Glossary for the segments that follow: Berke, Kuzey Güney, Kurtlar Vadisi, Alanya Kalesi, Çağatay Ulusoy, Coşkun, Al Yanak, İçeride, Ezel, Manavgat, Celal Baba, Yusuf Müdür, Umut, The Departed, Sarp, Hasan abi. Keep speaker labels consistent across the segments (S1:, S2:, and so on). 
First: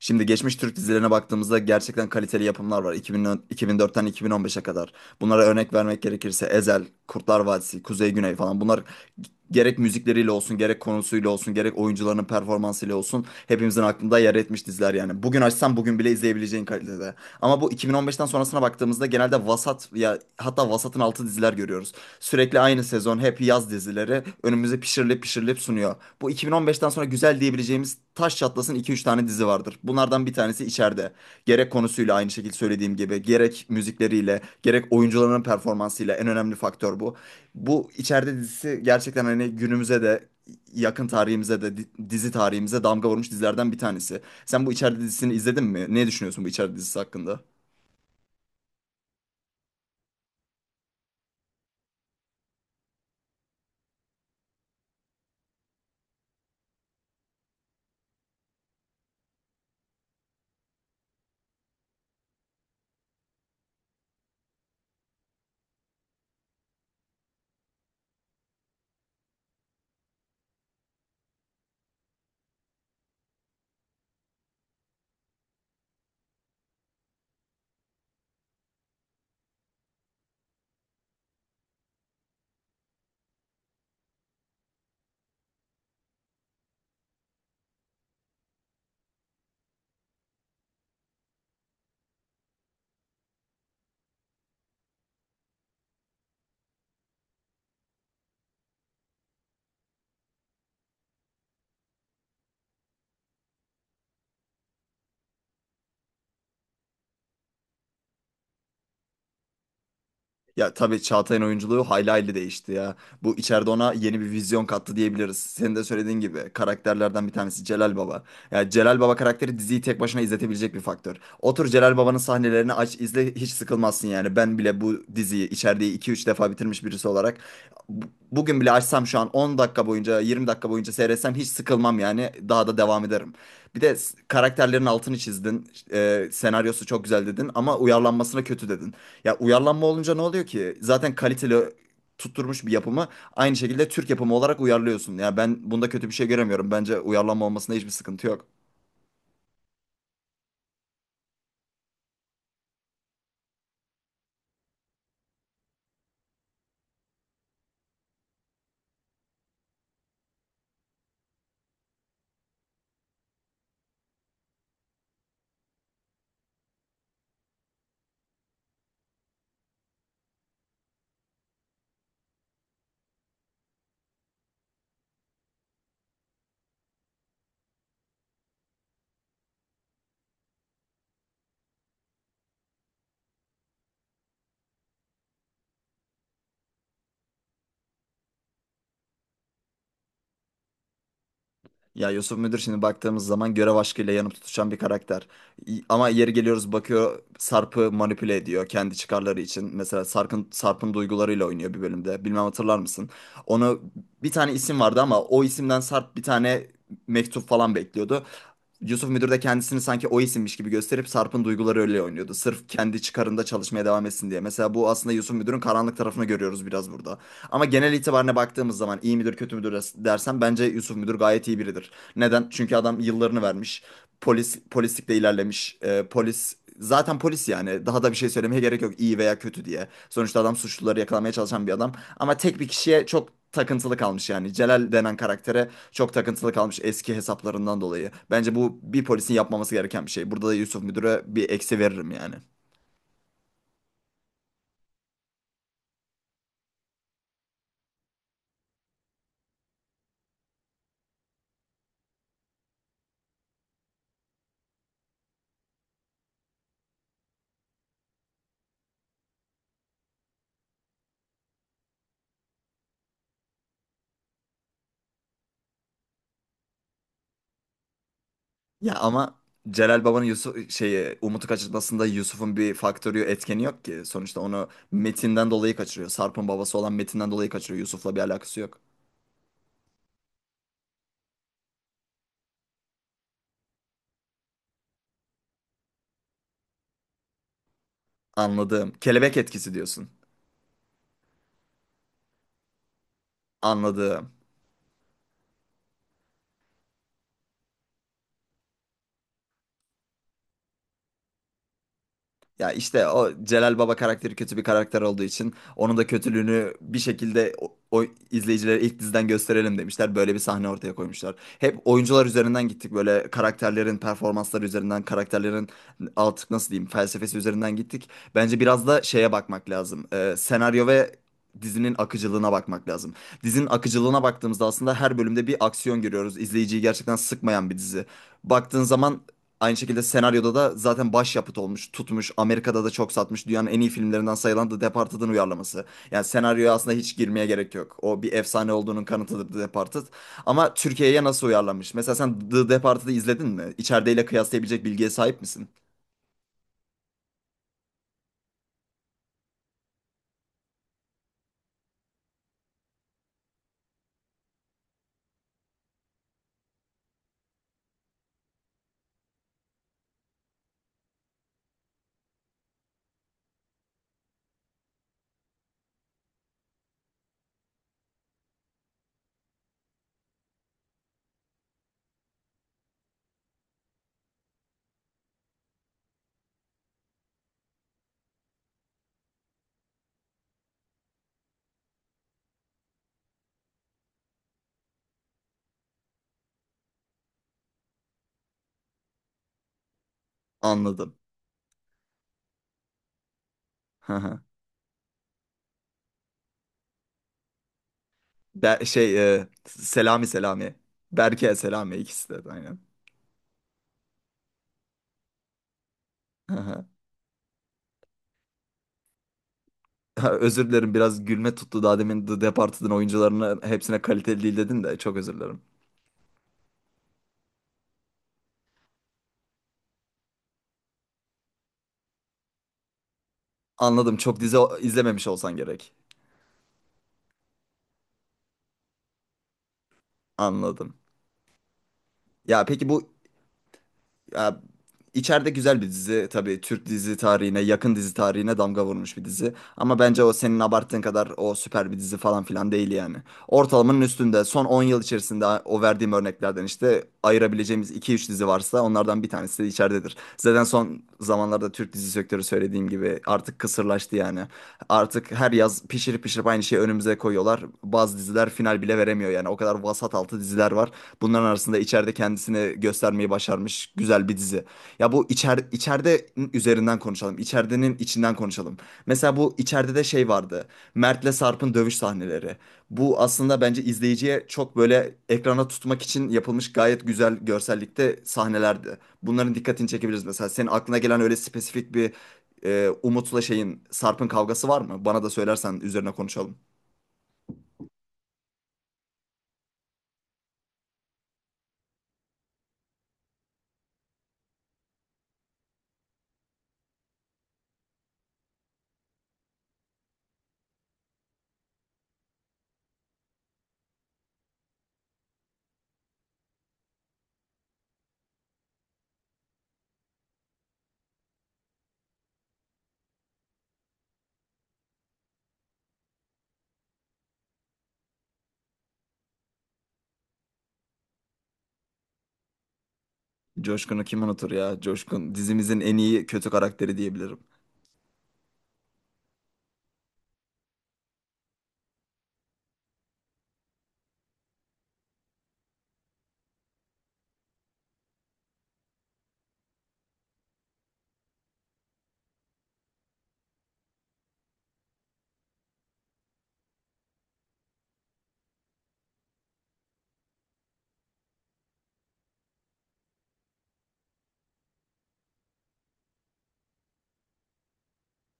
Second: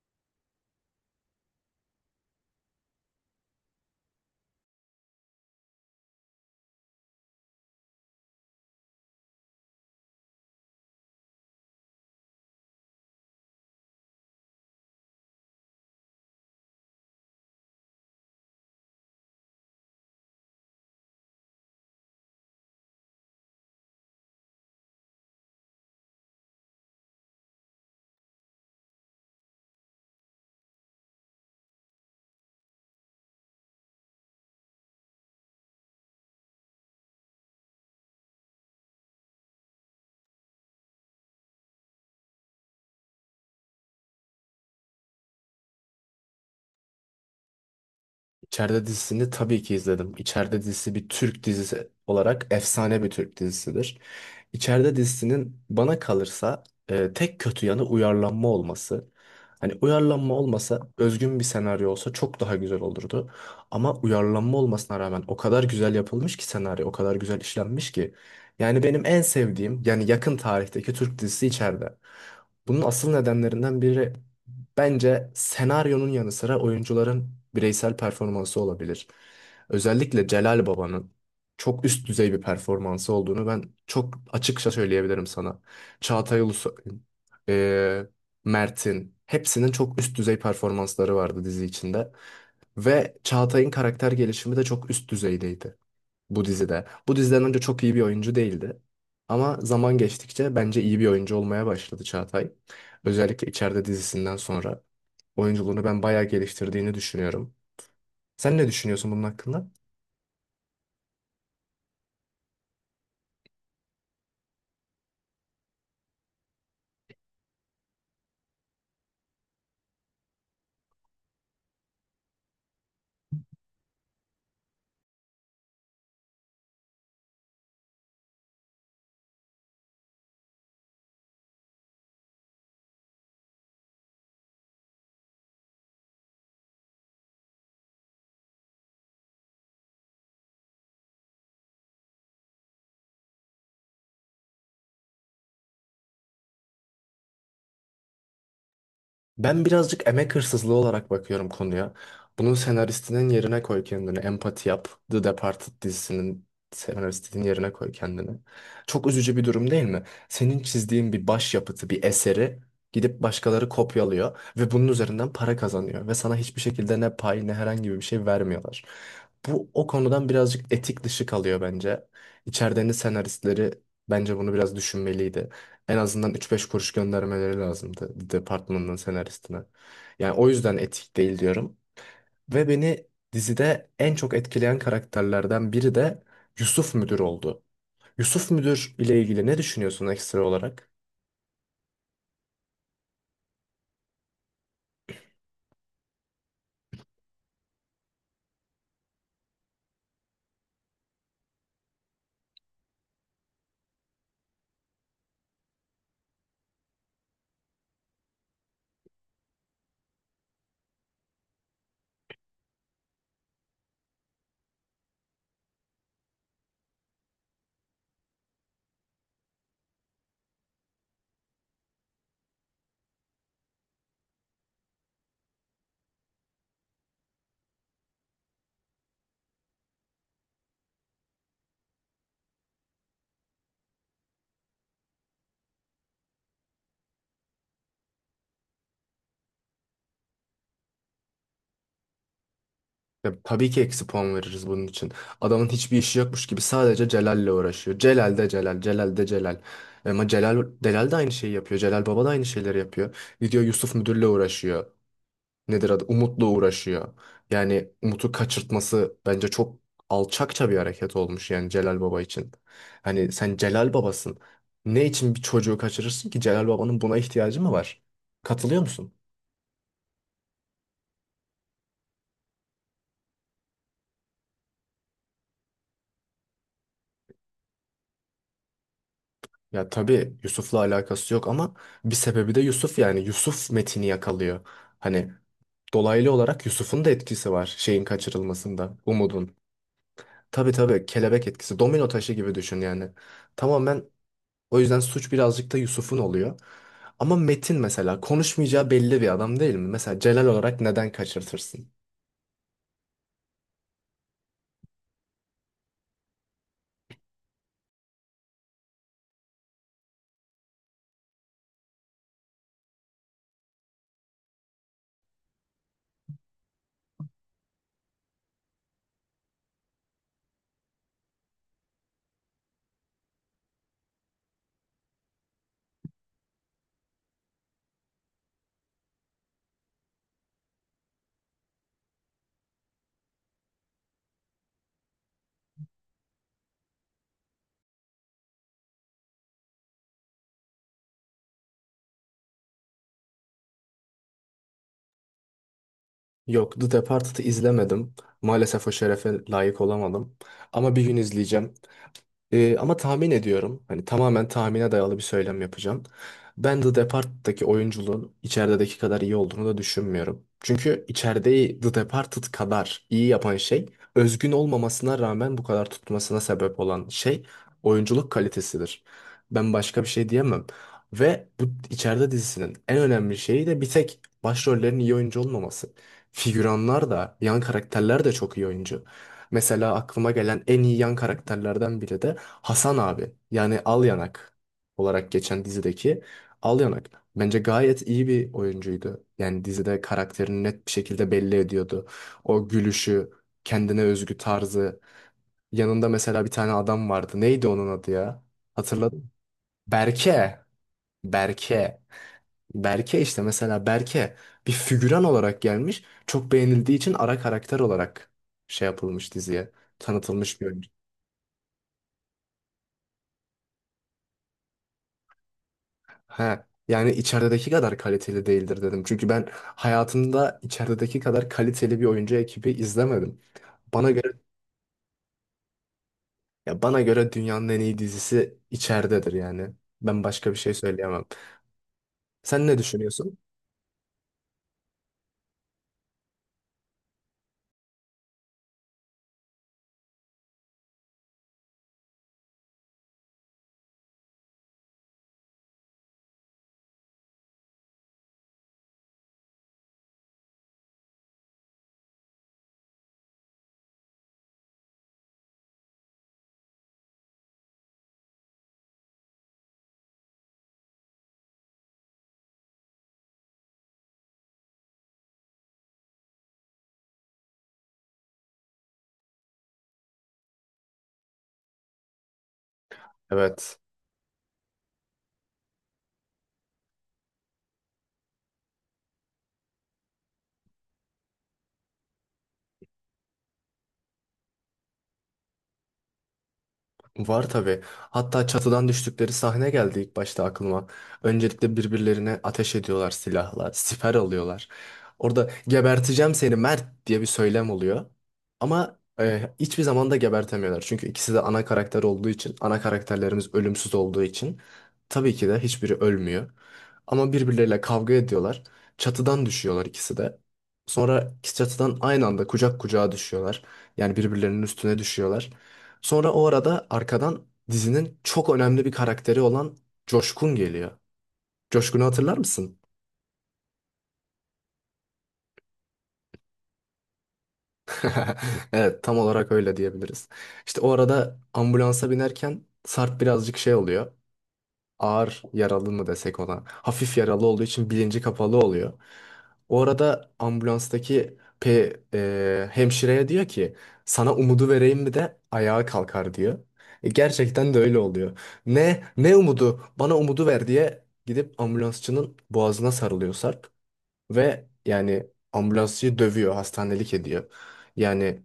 S1: Şimdi geçmiş Türk dizilerine baktığımızda gerçekten kaliteli yapımlar var. 2000, 2004'ten 2015'e kadar. Bunlara örnek vermek gerekirse Ezel, Kurtlar Vadisi, Kuzey Güney falan. Bunlar gerek müzikleriyle olsun, gerek konusuyla olsun, gerek oyuncularının performansıyla olsun hepimizin aklında yer etmiş diziler yani. Bugün açsan bugün bile izleyebileceğin kalitede. Ama bu 2015'ten sonrasına baktığımızda genelde vasat ya hatta vasatın altı diziler görüyoruz. Sürekli aynı sezon hep yaz dizileri önümüze pişirilip pişirilip sunuyor. Bu 2015'ten sonra güzel diyebileceğimiz taş çatlasın 2-3 tane dizi vardır. Bunlardan bir tanesi içeride. Gerek konusuyla aynı şekilde söylediğim gibi, gerek müzikleriyle, gerek oyuncuların performansıyla en önemli faktör bu. Bu içeride dizisi gerçekten hani günümüze de yakın tarihimize de dizi tarihimize damga vurmuş dizilerden bir tanesi. Sen bu içeride dizisini izledin mi? Ne düşünüyorsun bu içeride dizisi hakkında?
S2: İçeride dizisini tabii ki izledim. İçeride dizisi bir Türk dizisi olarak efsane bir Türk dizisidir. İçeride dizisinin bana kalırsa tek kötü yanı uyarlanma olması. Hani uyarlanma olmasa özgün bir senaryo olsa çok daha güzel olurdu. Ama uyarlanma olmasına rağmen o kadar güzel yapılmış ki senaryo, o kadar güzel işlenmiş ki. Yani benim en sevdiğim yani yakın tarihteki Türk dizisi içeride. Bunun asıl nedenlerinden biri bence senaryonun yanı sıra oyuncuların bireysel performansı olabilir. Özellikle Celal Baba'nın çok üst düzey bir performansı olduğunu ben çok açıkça söyleyebilirim sana. Çağatay Ulusoy, e, Mert'in hepsinin çok üst düzey performansları vardı dizi içinde. Ve Çağatay'ın karakter gelişimi de çok üst düzeydeydi bu dizide. Bu diziden önce çok iyi bir oyuncu değildi. Ama zaman geçtikçe bence iyi bir oyuncu olmaya başladı Çağatay. Özellikle içeride dizisinden sonra oyunculuğunu ben bayağı geliştirdiğini düşünüyorum. Sen ne düşünüyorsun bunun hakkında?
S1: Ya tabii Çağatay'ın oyunculuğu hayli hayli değişti ya. Bu içeride ona yeni bir vizyon kattı diyebiliriz. Senin de söylediğin gibi karakterlerden bir tanesi Celal Baba. Ya Celal Baba karakteri diziyi tek başına izletebilecek bir faktör. Otur Celal Baba'nın sahnelerini aç izle hiç sıkılmazsın yani. Ben bile bu diziyi içeride iki üç defa bitirmiş birisi olarak bu- bugün bile açsam şu an 10 dakika boyunca 20 dakika boyunca seyretsem hiç sıkılmam yani. Daha da devam ederim. Bir de karakterlerin altını çizdin. Senaryosu çok güzel dedin ama uyarlanmasına kötü dedin. Ya uyarlanma olunca ne oluyor ki? Zaten kaliteli tutturmuş bir yapımı aynı şekilde Türk yapımı olarak uyarlıyorsun. Ya ben bunda kötü bir şey göremiyorum. Bence uyarlanma olmasında hiçbir sıkıntı yok.
S2: Ben birazcık emek hırsızlığı olarak bakıyorum konuya. Bunun senaristinin yerine koy kendini. Empati yap. The Departed dizisinin senaristinin yerine koy kendini. Çok üzücü bir durum değil mi? Senin çizdiğin bir başyapıtı, bir eseri gidip başkaları kopyalıyor ve bunun üzerinden para kazanıyor ve sana hiçbir şekilde ne pay ne herhangi bir şey vermiyorlar. Bu o konudan birazcık etik dışı kalıyor bence. İçerideki senaristleri bence bunu biraz düşünmeliydi. En azından üç beş kuruş göndermeleri lazımdı departmanın senaristine. Yani o yüzden etik değil diyorum. Ve beni dizide en çok etkileyen karakterlerden biri de Yusuf Müdür oldu. Yusuf Müdür ile ilgili ne düşünüyorsun ekstra olarak?
S1: Ya Yusuf Müdür şimdi baktığımız zaman görev aşkıyla yanıp tutuşan bir karakter. Ama yeri geliyoruz bakıyor Sarp'ı manipüle ediyor kendi çıkarları için. Mesela Sarp'ın duygularıyla oynuyor bir bölümde. Bilmem hatırlar mısın? Onu bir tane isim vardı ama o isimden Sarp bir tane mektup falan bekliyordu. Yusuf Müdür de kendisini sanki o isimmiş gibi gösterip Sarp'ın duyguları öyle oynuyordu. Sırf kendi çıkarında çalışmaya devam etsin diye. Mesela bu aslında Yusuf Müdür'ün karanlık tarafını görüyoruz biraz burada. Ama genel itibarına baktığımız zaman iyi midir kötü müdür dersen bence Yusuf Müdür gayet iyi biridir. Neden? Çünkü adam yıllarını vermiş polislikle ilerlemiş. Polis zaten polis yani daha da bir şey söylemeye gerek yok iyi veya kötü diye. Sonuçta adam suçluları yakalamaya çalışan bir adam ama tek bir kişiye çok takıntılı kalmış yani. Celal denen karaktere çok takıntılı kalmış eski hesaplarından dolayı. Bence bu bir polisin yapmaması gereken bir şey. Burada da Yusuf Müdür'e bir eksi veririm yani.
S2: Ya, tabii ki eksi puan veririz bunun için. Adamın hiçbir işi yokmuş gibi sadece Celal'le uğraşıyor. Celal de Celal, Celal de Celal. Ama Celal, Delal de aynı şeyi yapıyor. Celal Baba da aynı şeyleri yapıyor. Gidiyor Yusuf Müdür'le uğraşıyor. Nedir adı, Umut'la uğraşıyor. Yani Umut'u kaçırtması bence çok alçakça bir hareket olmuş yani Celal Baba için. Hani sen Celal Babasın. Ne için bir çocuğu kaçırırsın ki, Celal Baba'nın buna ihtiyacı mı var? Katılıyor
S1: Ya
S2: musun?
S1: ama Celal Baba'nın Yusuf şeyi Umut'u kaçırmasında Yusuf'un bir faktörü etkeni yok ki. Sonuçta onu Metin'den dolayı kaçırıyor. Sarp'ın babası olan Metin'den dolayı kaçırıyor. Yusuf'la bir alakası yok.
S2: Ya tabii Yusuf'la alakası yok ama bir sebebi de Yusuf, yani Yusuf Metin'i yakalıyor. Hani dolaylı olarak Yusuf'un da etkisi var şeyin
S1: Anladım.
S2: kaçırılmasında,
S1: Kelebek
S2: Umud'un.
S1: etkisi diyorsun.
S2: Tabii tabii kelebek etkisi, domino taşı gibi düşün yani. Tamamen.
S1: Anladım.
S2: O yüzden suç birazcık da Yusuf'un oluyor. Ama Metin mesela konuşmayacağı belli bir adam değil mi? Mesela Celal olarak neden kaçırtırsın?
S1: Ya işte o Celal Baba karakteri kötü bir karakter olduğu için onun da kötülüğünü bir şekilde o izleyicilere ilk diziden gösterelim demişler. Böyle bir sahne ortaya koymuşlar. Hep oyuncular üzerinden gittik. Böyle karakterlerin performansları üzerinden, karakterlerin artık nasıl diyeyim felsefesi üzerinden gittik. Bence biraz da şeye bakmak lazım. Senaryo ve dizinin akıcılığına bakmak lazım. Dizinin akıcılığına baktığımızda aslında her bölümde bir aksiyon görüyoruz. İzleyiciyi gerçekten sıkmayan bir dizi. Baktığın zaman aynı şekilde senaryoda da zaten başyapıt olmuş, tutmuş. Amerika'da da çok satmış. Dünyanın en iyi filmlerinden sayılan The Departed'ın uyarlaması. Yani senaryoya aslında hiç girmeye gerek yok. O bir efsane olduğunun kanıtıdır The Departed. Ama Türkiye'ye nasıl uyarlanmış? Mesela sen The Departed'ı izledin mi? İçerideyle kıyaslayabilecek bilgiye sahip misin?
S2: Yok, The Departed'ı izlemedim. Maalesef o şerefe layık olamadım. Ama bir gün izleyeceğim. Ama tahmin ediyorum. Hani tamamen tahmine dayalı bir söylem yapacağım. Ben The Departed'daki oyunculuğun içerideki kadar iyi olduğunu da düşünmüyorum. Çünkü içerideyi The Departed kadar iyi yapan şey, özgün olmamasına rağmen bu kadar tutmasına sebep olan şey oyunculuk kalitesidir. Ben başka bir şey diyemem. Ve bu içeride dizisinin en önemli şeyi de bir tek başrollerin iyi oyuncu olmaması. Figüranlar da, yan karakterler de çok iyi oyuncu. Mesela aklıma gelen en iyi yan karakterlerden biri de Hasan abi. Yani Al Yanak olarak geçen dizideki Al Yanak. Bence gayet iyi bir oyuncuydu. Yani dizide karakterini net bir
S1: Anladım.
S2: şekilde belli ediyordu. O gülüşü, kendine
S1: Hı
S2: özgü
S1: hı.
S2: tarzı. Yanında mesela bir tane adam vardı. Neydi onun adı ya? Hatırladın mı?
S1: Şey, Selami
S2: Berke.
S1: Selami. Berke Selami
S2: Berke.
S1: ikisi de aynen.
S2: Berke işte, mesela Berke, bir figüran olarak gelmiş. Çok
S1: Hı hı.
S2: beğenildiği için ara karakter olarak şey yapılmış, diziye
S1: Ha,
S2: tanıtılmış bir
S1: özür
S2: oyuncu.
S1: dilerim biraz gülme tuttu daha demin The Departed'ın oyuncularını hepsine kaliteli değil dedin de çok özür dilerim.
S2: He. Yani içerideki kadar kaliteli değildir dedim. Çünkü ben hayatımda içerideki kadar kaliteli bir oyuncu ekibi izlemedim. Bana
S1: Anladım.
S2: göre,
S1: Çok dizi izlememiş olsan gerek.
S2: ya bana göre dünyanın en iyi dizisi içeridedir yani. Ben başka bir şey
S1: Anladım.
S2: söyleyemem. Sen
S1: Ya
S2: ne
S1: peki bu
S2: düşünüyorsun?
S1: ya, içeride güzel bir dizi tabii Türk dizi tarihine yakın dizi tarihine damga vurmuş bir dizi. Ama bence o senin abarttığın kadar o süper bir dizi falan filan değil yani. Ortalamanın üstünde son 10 yıl içerisinde o verdiğim örneklerden işte ayırabileceğimiz iki üç dizi varsa onlardan bir tanesi de içeridedir. Zaten son zamanlarda Türk dizi sektörü söylediğim gibi artık kısırlaştı yani. Artık her yaz pişirip pişirip aynı şeyi önümüze koyuyorlar. Bazı diziler final bile veremiyor yani o kadar vasat altı diziler var. Bunların arasında içeride kendisini göstermeyi başarmış güzel bir dizi. Ya bu içeride üzerinden konuşalım. İçeridenin içinden konuşalım. Mesela bu içeride de şey vardı. Mert'le Sarp'ın dövüş sahneleri. Bu aslında
S2: Evet.
S1: bence izleyiciye çok böyle ekrana tutmak için yapılmış gayet güzel görsellikte sahnelerdi. Bunların dikkatini çekebiliriz mesela. Senin aklına gelen öyle spesifik bir Umut'la şeyin Sarp'ın kavgası var mı? Bana da söylersen üzerine konuşalım.
S2: Var tabii. Hatta çatıdan düştükleri sahne geldi ilk başta aklıma. Öncelikle birbirlerine ateş ediyorlar silahla, siper alıyorlar. Orada geberteceğim seni Mert diye bir söylem oluyor. Ama hiçbir zaman da gebertemiyorlar. Çünkü ikisi de ana karakter olduğu için, ana karakterlerimiz ölümsüz olduğu için tabii ki de hiçbiri ölmüyor. Ama birbirleriyle kavga ediyorlar. Çatıdan düşüyorlar ikisi de. Sonra çatıdan aynı anda kucak kucağa düşüyorlar. Yani birbirlerinin üstüne düşüyorlar. Sonra o arada arkadan dizinin çok önemli bir karakteri olan Coşkun geliyor. Coşkun'u hatırlar mısın?
S1: Coşkun'u kim unutur ya? Coşkun dizimizin en iyi kötü karakteri diyebilirim.
S2: Evet, tam olarak öyle diyebiliriz. İşte o arada ambulansa binerken Sarp birazcık şey oluyor, ağır yaralı mı desek ona. Hafif yaralı olduğu için bilinci kapalı oluyor. O arada ambulanstaki hemşireye diyor ki sana umudu vereyim mi de ayağa kalkar diyor. Gerçekten de öyle oluyor. Ne ne umudu? Bana umudu ver diye gidip ambulansçının boğazına sarılıyor Sarp ve yani ambulansçıyı dövüyor, hastanelik ediyor. Yani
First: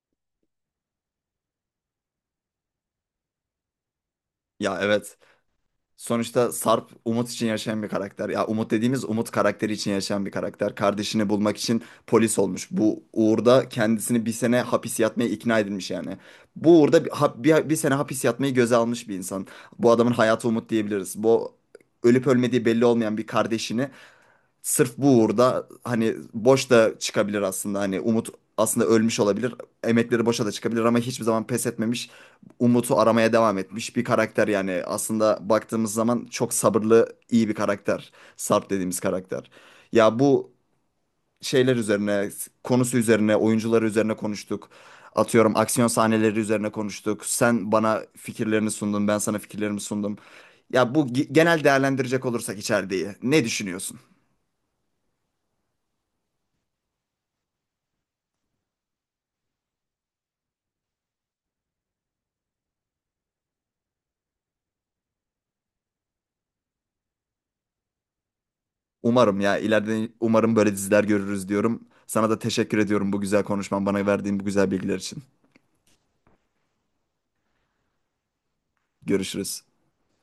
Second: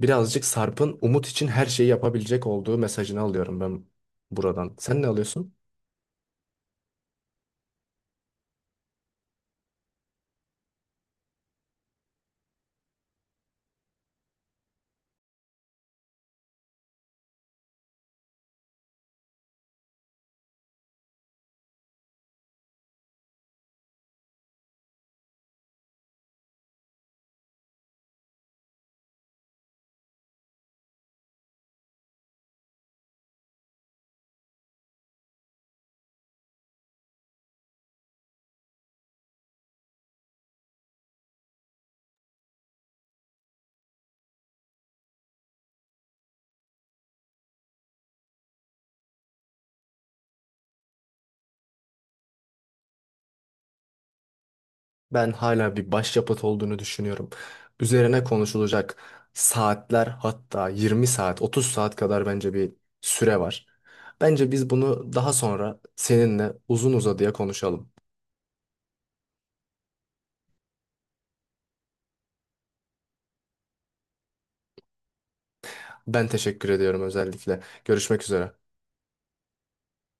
S2: birazcık Sarp'ın umut için her şeyi yapabilecek olduğu mesajını alıyorum ben buradan.
S1: Ya
S2: Sen ne
S1: evet.
S2: alıyorsun?
S1: Sonuçta Sarp Umut için yaşayan bir karakter. Ya Umut dediğimiz Umut karakteri için yaşayan bir karakter. Kardeşini bulmak için polis olmuş. Bu uğurda kendisini bir sene hapis yatmaya ikna edilmiş yani. Bu uğurda bir sene hapis yatmayı göze almış bir insan. Bu adamın hayatı Umut diyebiliriz. Bu ölüp ölmediği belli olmayan bir kardeşini sırf bu uğurda hani boş da çıkabilir aslında. Hani Umut aslında ölmüş olabilir. Emekleri boşa da çıkabilir ama hiçbir zaman pes etmemiş. Umut'u aramaya devam etmiş bir karakter yani. Aslında baktığımız zaman çok sabırlı, iyi bir karakter. Sarp dediğimiz karakter. Ya bu şeyler üzerine, konusu üzerine, oyuncuları üzerine konuştuk. Atıyorum aksiyon sahneleri üzerine konuştuk. Sen bana fikirlerini sundun, ben sana fikirlerimi sundum. Ya bu genel değerlendirecek olursak içeriği ne düşünüyorsun?
S2: Ben hala bir başyapıt olduğunu düşünüyorum. Üzerine konuşulacak saatler, hatta 20 saat, 30 saat kadar bence bir süre var. Bence biz bunu daha sonra seninle uzun uzadıya konuşalım.
S1: Umarım ya ileride umarım böyle diziler görürüz diyorum. Sana da teşekkür ediyorum bu güzel konuşman, bana verdiğin bu güzel bilgiler için.
S2: Ben teşekkür ediyorum özellikle. Görüşmek üzere.
S1: Görüşürüz.